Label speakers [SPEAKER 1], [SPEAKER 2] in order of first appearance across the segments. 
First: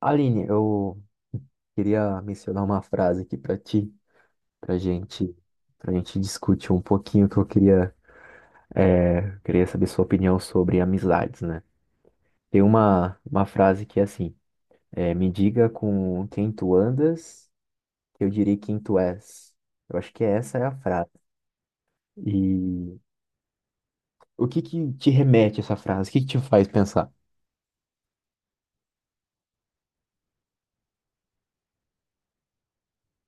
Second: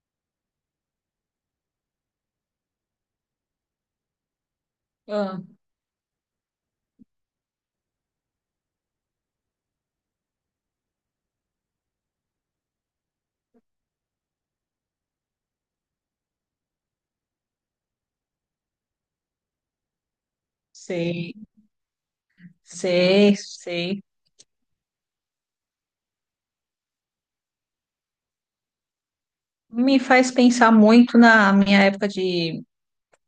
[SPEAKER 1] Aline, eu queria mencionar uma frase aqui para ti, para gente,
[SPEAKER 2] Ah,
[SPEAKER 1] para gente discutir um pouquinho que eu queria saber sua opinião sobre amizades, né? Tem uma frase que é assim, me diga com quem tu andas, que eu direi quem tu és. Eu acho que essa é a frase.
[SPEAKER 2] sei,
[SPEAKER 1] E
[SPEAKER 2] sei, sei.
[SPEAKER 1] o que que te remete a essa frase? O que que te faz pensar?
[SPEAKER 2] Me faz pensar muito na minha época de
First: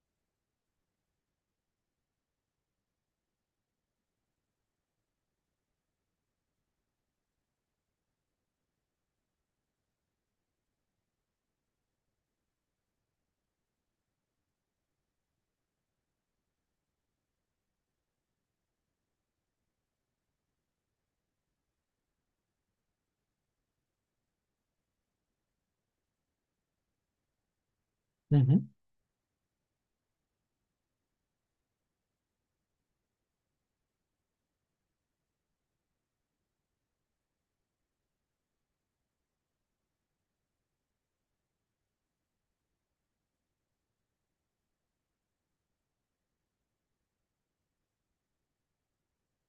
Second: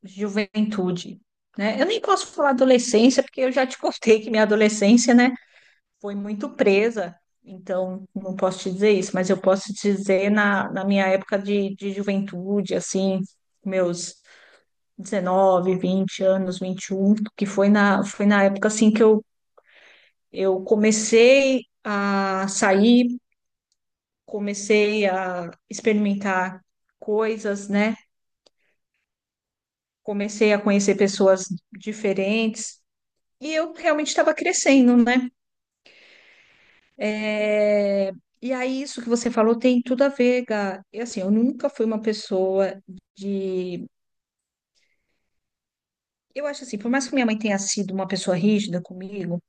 [SPEAKER 2] juventude, né? Eu nem posso falar adolescência, porque eu já te contei que minha adolescência, né, foi muito presa, então não posso te dizer isso, mas eu posso te dizer na minha época de juventude, assim, meus 19, 20 anos, 21, que foi na época, assim, que eu comecei a sair, comecei a experimentar coisas, né?
[SPEAKER 1] Uhum,
[SPEAKER 2] Comecei a conhecer pessoas diferentes e eu realmente estava crescendo, né? É, E aí, isso que você falou tem tudo a ver, Gá. E assim, eu nunca fui uma pessoa de. Eu acho assim, por mais que minha mãe tenha sido uma pessoa rígida comigo,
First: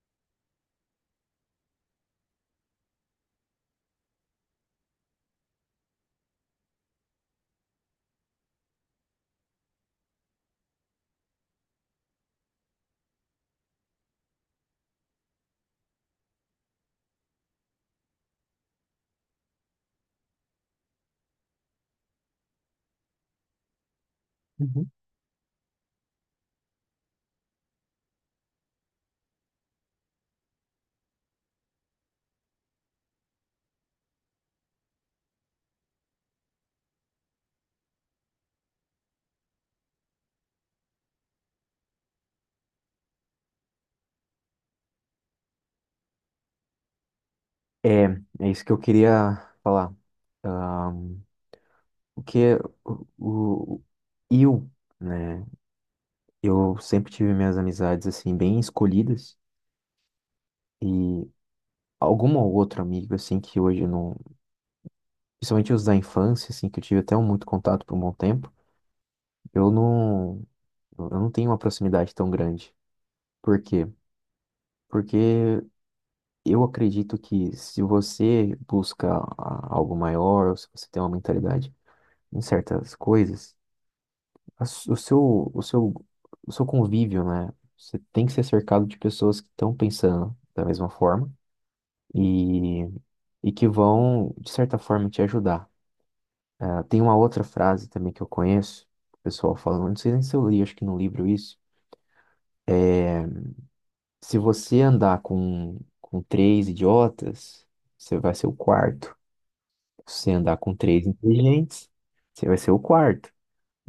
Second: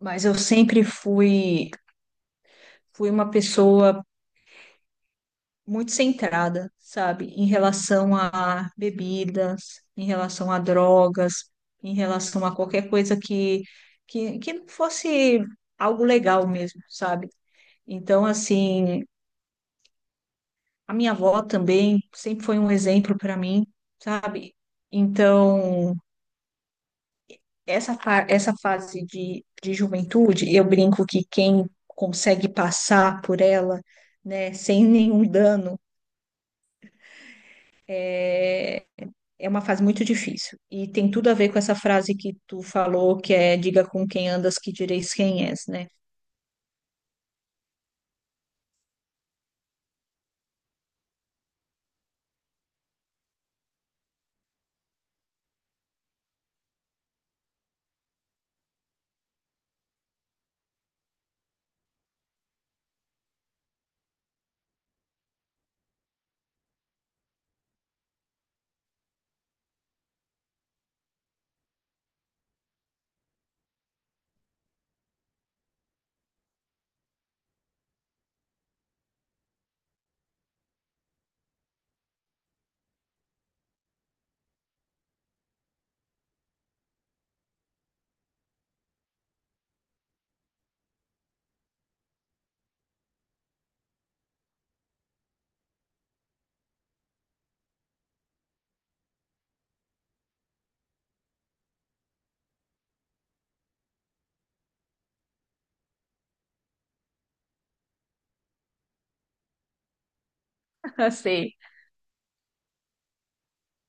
[SPEAKER 2] mas eu sempre fui uma pessoa muito centrada, sabe, em relação a bebidas, em relação a drogas, em relação a qualquer coisa que não fosse algo legal mesmo, sabe? Então, assim, a minha avó também sempre foi um exemplo para mim, sabe?
[SPEAKER 1] uhum.
[SPEAKER 2] Então, essa fase de juventude, eu brinco que quem consegue passar por ela, né, sem nenhum dano, é, é uma fase muito difícil. E tem tudo a ver com essa frase que tu falou, que é diga com quem andas que direis quem és, né?
[SPEAKER 1] É, é isso que eu queria falar. Ah, o que é o, o- eu, né? Eu sempre tive minhas amizades assim bem escolhidas e alguma ou outra amiga assim que hoje eu não, principalmente os da infância assim que eu tive até um muito contato por um bom tempo, eu não eu não tenho uma proximidade tão grande. Por quê? Porque eu acredito que se você busca algo maior, ou se você tem uma mentalidade em certas coisas, a su- o seu, o seu, o seu convívio, né? Você tem que ser cercado de pessoas que estão pensando da mesma forma e, e que vão, de certa forma, te ajudar. Ah, tem uma outra frase também que eu conheço, o pessoal falando, não sei nem se eu li, acho que no livro isso. Se você andar com três idiotas, você vai ser o quarto. Se você andar com três
[SPEAKER 2] Sei,
[SPEAKER 1] inteligentes, você vai ser o quarto.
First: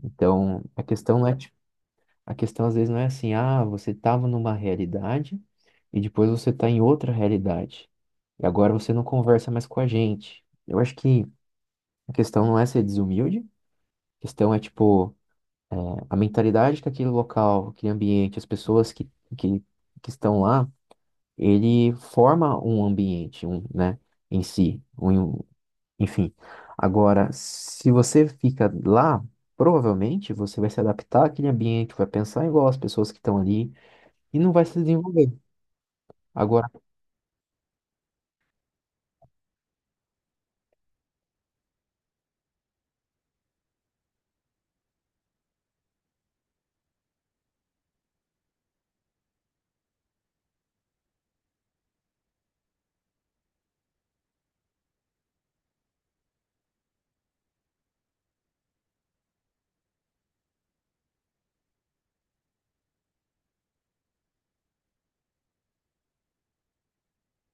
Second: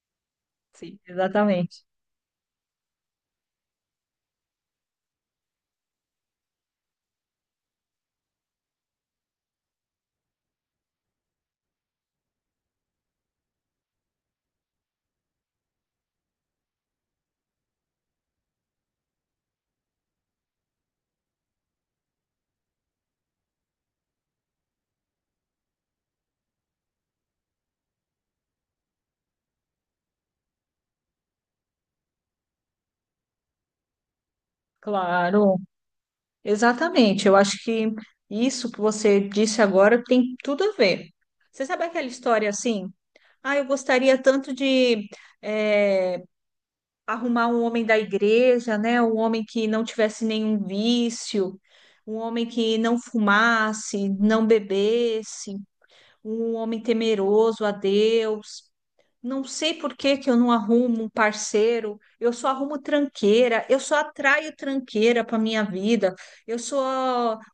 [SPEAKER 1] Então,
[SPEAKER 2] sim. Exatamente.
[SPEAKER 1] a questão às vezes não é assim, ah, você estava numa realidade e depois você está em outra realidade. E agora você não conversa mais com a gente. Eu acho que a questão não é ser desumilde, a questão é tipo a mentalidade que aquele local, aquele ambiente, as pessoas que, que estão lá, ele forma um ambiente, um, né, em si, um, enfim. Agora, se você fica lá, provavelmente você vai se adaptar àquele ambiente, vai pensar igual as pessoas que estão ali e não vai se desenvolver.
[SPEAKER 2] Claro.
[SPEAKER 1] Agora,
[SPEAKER 2] Exatamente. Eu acho que isso que você disse agora tem tudo a ver. Você sabe aquela história assim? Ah, eu gostaria tanto de eh, arrumar um homem da igreja, né? Um homem que não tivesse nenhum vício, um homem que não fumasse, não bebesse, um homem temeroso a Deus. Não sei por que que eu não arrumo um parceiro, eu só arrumo tranqueira, eu só atraio tranqueira para minha vida. Eu sou.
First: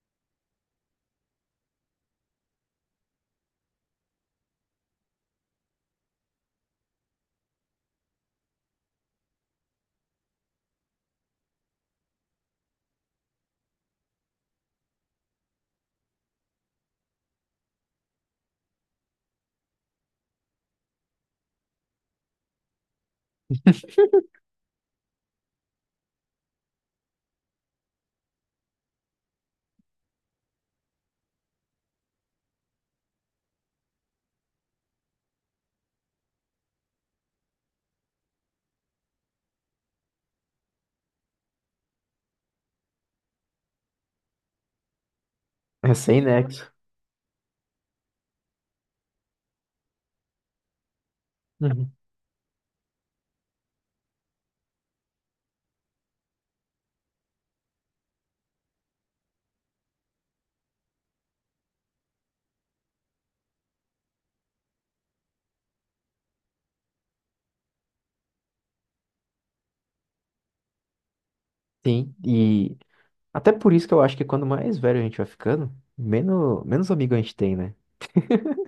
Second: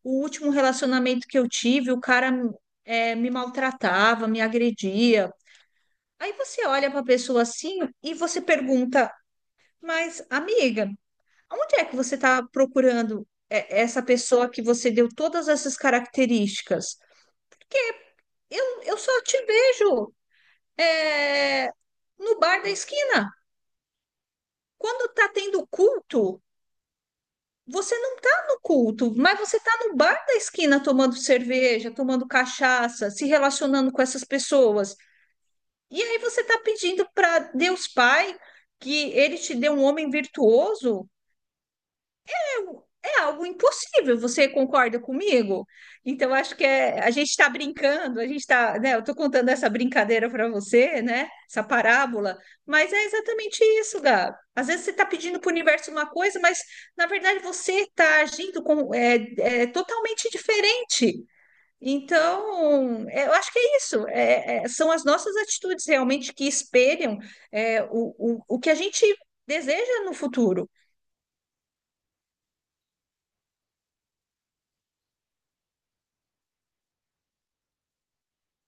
[SPEAKER 2] O último relacionamento que eu tive, o cara, me maltratava, me agredia. Aí você olha para a pessoa assim e você pergunta: Mas, amiga, onde é que você está procurando essa pessoa que você deu todas essas características? Porque eu só te vejo, é, no bar da esquina. Quando tá tendo culto, você não tá no culto, mas você tá no bar da esquina tomando cerveja, tomando cachaça, se relacionando com essas pessoas. E aí você tá pedindo para Deus Pai que ele te dê um homem virtuoso, é algo impossível. Você concorda comigo?
[SPEAKER 1] é sem
[SPEAKER 2] Então, acho que
[SPEAKER 1] nexo.
[SPEAKER 2] a gente está brincando, a gente está, né? Eu estou contando essa brincadeira para você, né? Essa
[SPEAKER 1] Uhum.
[SPEAKER 2] parábola, mas é exatamente isso, Gab. Às vezes você está pedindo para o universo uma coisa, mas na verdade você está agindo com, totalmente diferente. Então, eu acho que é isso. São as nossas atitudes realmente que espelham o que a gente deseja no futuro.
[SPEAKER 1] Sim, e até por isso que eu acho que quando mais velho a gente vai ficando, menos amigo a gente tem, né?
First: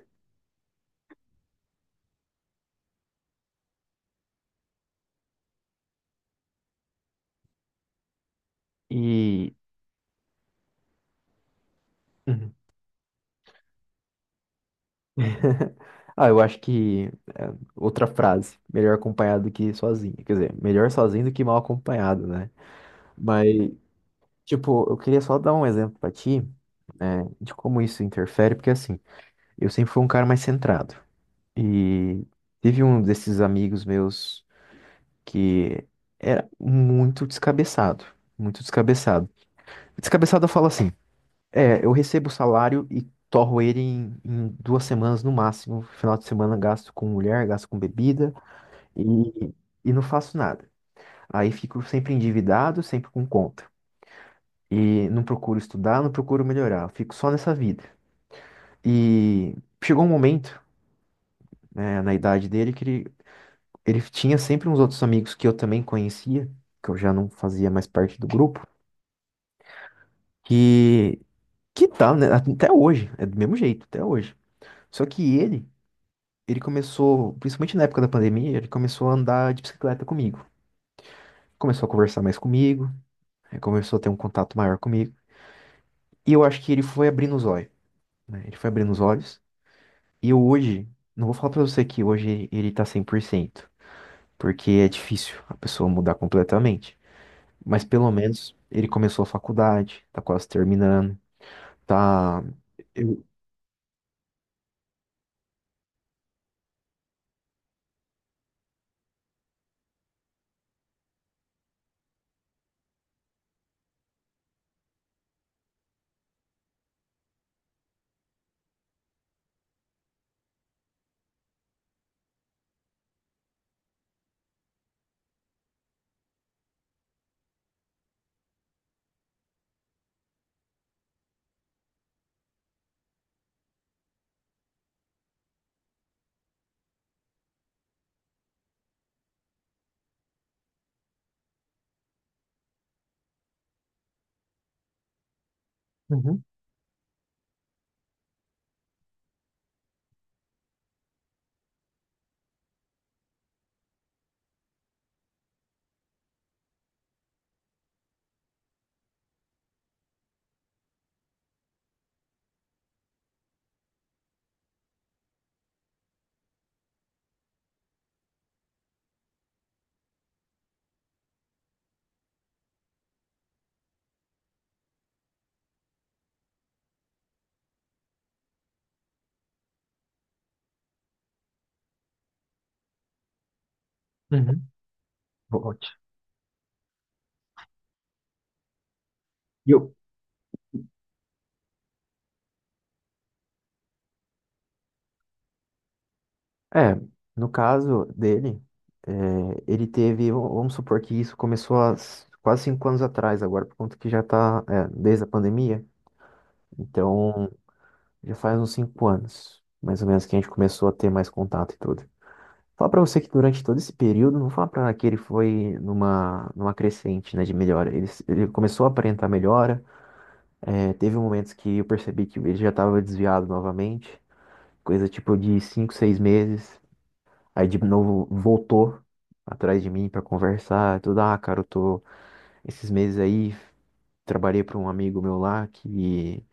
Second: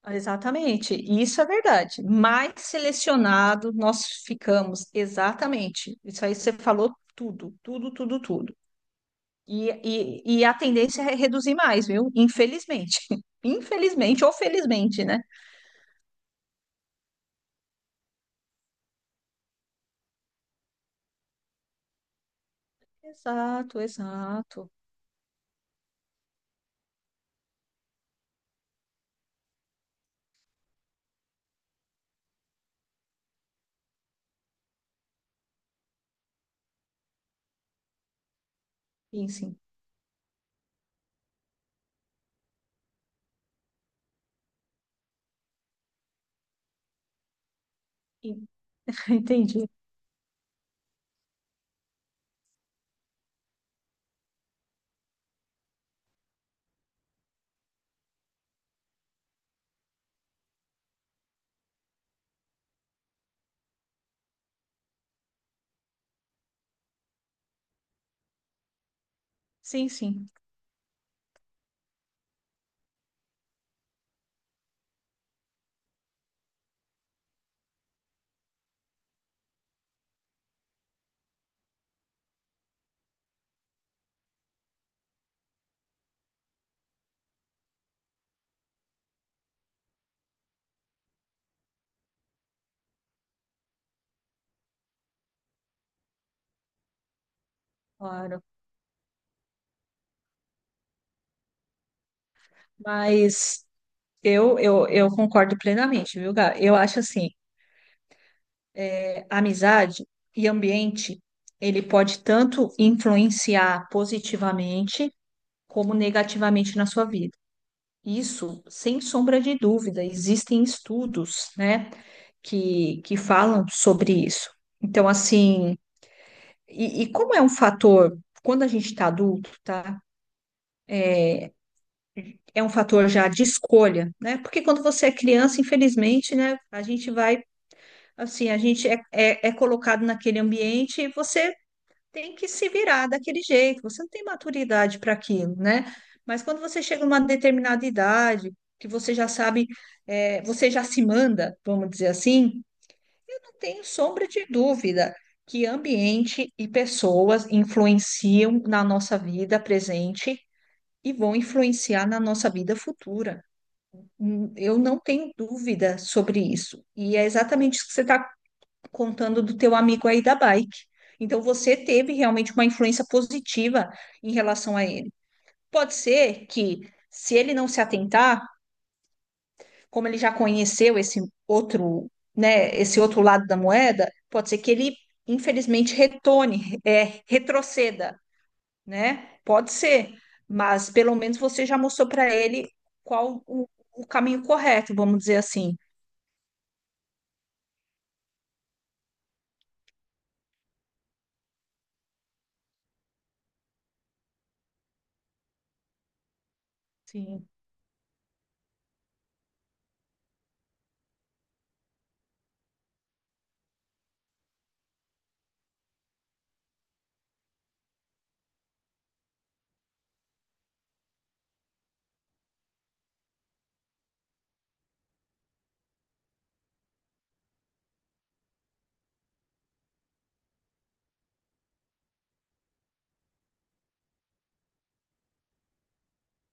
[SPEAKER 2] Exatamente, isso é verdade. Mais selecionado nós ficamos, exatamente. Isso aí você falou tudo, tudo, tudo, tudo.
[SPEAKER 1] E.
[SPEAKER 2] E, e a tendência é reduzir mais, viu?
[SPEAKER 1] Uhum.
[SPEAKER 2] Infelizmente. Infelizmente ou felizmente, né?
[SPEAKER 1] Ah, eu acho que. é, outra frase. Melhor acompanhado do que sozinho. Quer dizer, melhor sozinho do que mal acompanhado, né? Mas,
[SPEAKER 2] Exato, exato.
[SPEAKER 1] tipo, eu queria só dar um exemplo pra ti, né, de como isso interfere, porque assim, eu sempre fui um cara mais centrado. E tive um desses amigos meus, que era muito descabeçado, muito descabeçado.
[SPEAKER 2] Sim, sim.
[SPEAKER 1] Descabeçado eu falo assim, eu recebo o salário e torro ele em 2 semanas no máximo, final de semana gasto com mulher, gasto com bebida
[SPEAKER 2] En-
[SPEAKER 1] e,
[SPEAKER 2] Entendi.
[SPEAKER 1] e não faço nada. Aí fico sempre endividado, sempre com conta. E não procuro estudar, não procuro melhorar, eu fico só nessa vida. E chegou um momento, né, na idade dele que ele tinha sempre uns outros amigos que eu também conhecia, que eu já não fazia mais parte do grupo,
[SPEAKER 2] Sim, sim,
[SPEAKER 1] Que, que tá, né? Até hoje, é do mesmo jeito, até hoje. Só ele começou, principalmente na época da pandemia, ele começou a andar de bicicleta comigo. Começou a conversar mais comigo, começou a ter um contato maior comigo. E eu acho que ele foi abrindo os olhos, né? Ele foi abrindo os olhos. E eu hoje, não vou falar pra você que hoje ele tá 100% porque é difícil a pessoa mudar completamente. Mas pelo
[SPEAKER 2] claro.
[SPEAKER 1] menos ele começou a faculdade, tá quase terminando, tá. Eu...
[SPEAKER 2] Mas eu concordo plenamente, viu, Gá? Eu acho assim, amizade e ambiente, ele pode tanto influenciar positivamente como negativamente na sua vida. Isso, sem sombra de dúvida, existem estudos, né, que falam sobre isso. Então, assim, e como é um fator, quando a gente está adulto, tá? É um fator já de escolha, né? Porque quando você é criança, infelizmente, né, a gente vai, assim, a gente é colocado naquele ambiente e você tem que se virar daquele jeito, você não tem maturidade para aquilo, né? Mas
[SPEAKER 1] Uhum,
[SPEAKER 2] quando você chega numa determinada idade, que você já sabe, você já se manda, vamos dizer assim, eu não tenho sombra de dúvida que ambiente e pessoas influenciam na nossa vida presente e vão influenciar na nossa vida futura. Eu não tenho dúvida sobre isso. E é exatamente isso que você está contando do teu amigo aí da bike. Então você teve realmente uma influência positiva em relação a ele. Pode ser que, se ele não se atentar, como ele já conheceu esse outro, né, esse outro lado da moeda, pode ser
[SPEAKER 1] uhum.
[SPEAKER 2] que ele
[SPEAKER 1] Ótimo.
[SPEAKER 2] infelizmente retorne, retroceda, né?
[SPEAKER 1] E
[SPEAKER 2] Pode
[SPEAKER 1] eu,
[SPEAKER 2] ser, mas pelo menos você já mostrou para ele qual o caminho correto, vamos dizer assim.
[SPEAKER 1] é, no caso dele, é, ele teve, vamos supor que isso começou há quase 5 anos atrás, agora por conta que já está, desde a pandemia,
[SPEAKER 2] Sim,
[SPEAKER 1] então já faz uns 5 anos, mais ou menos, que a gente começou a ter mais contato e tudo. Falar pra você que durante todo esse período, não falar pra que ele foi numa crescente, né, de melhora. Ele começou a aparentar melhora, é, teve momentos que eu percebi que ele já estava desviado novamente, coisa tipo de 5, 6 meses. Aí de novo voltou atrás de mim pra conversar, tudo, ah, cara, eu tô esses meses aí trabalhei para um amigo meu lá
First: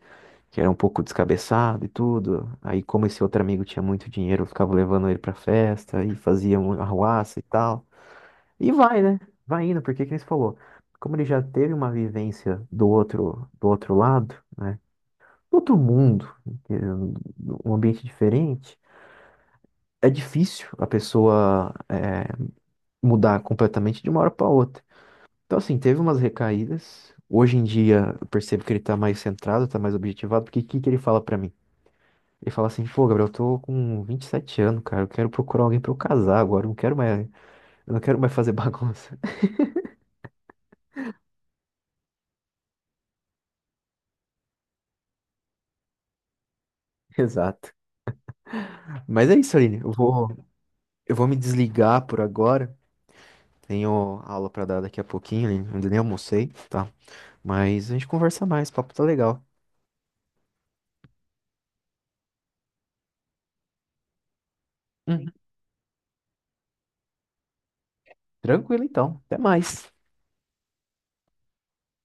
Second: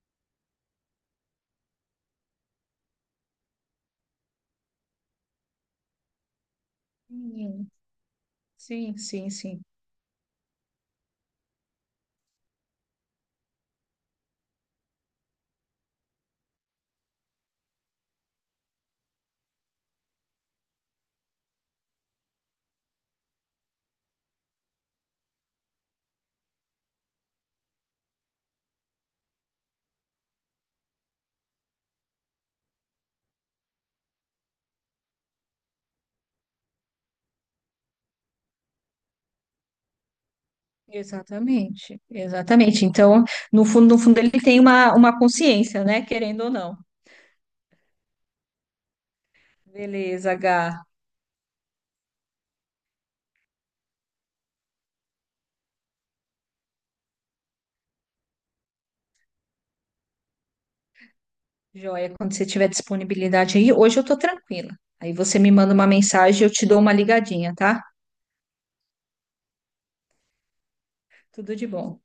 [SPEAKER 1] que era um pouco descabeçado e tudo. Aí como esse outro amigo tinha muito dinheiro, eu ficava levando ele pra festa e fazia um arruaça e
[SPEAKER 2] sim,
[SPEAKER 1] tal. E
[SPEAKER 2] sim,
[SPEAKER 1] vai, né?
[SPEAKER 2] sim, sim.
[SPEAKER 1] Vai indo, porque que nem você falou, como ele já teve uma vivência do outro lado, né? Do outro mundo, um ambiente diferente, é difícil a pessoa mudar completamente de uma hora para outra. Então, assim, teve umas recaídas. Hoje em dia, eu percebo que ele tá mais centrado, tá mais objetivado, porque o que que ele fala pra mim? Ele fala assim, pô, Gabriel, eu tô com 27 anos, cara, eu quero procurar alguém pra eu casar agora, eu não quero mais, eu não quero mais fazer bagunça.
[SPEAKER 2] Exatamente, exatamente. Então, no fundo, no fundo, ele tem uma, consciência, né? Querendo ou não.
[SPEAKER 1] Exato. Mas é isso, Aline,
[SPEAKER 2] Beleza, Gá.
[SPEAKER 1] eu vou me desligar por agora. Tenho aula pra dar daqui a pouquinho, Aline, ainda nem almocei, tá? Mas a gente conversa mais, o papo tá legal.
[SPEAKER 2] Joia, quando você tiver disponibilidade aí, hoje eu tô tranquila. Aí
[SPEAKER 1] Uhum.
[SPEAKER 2] você me manda uma mensagem, eu te dou uma ligadinha, tá?
[SPEAKER 1] Tranquilo, então. Até mais.
[SPEAKER 2] Tudo de bom.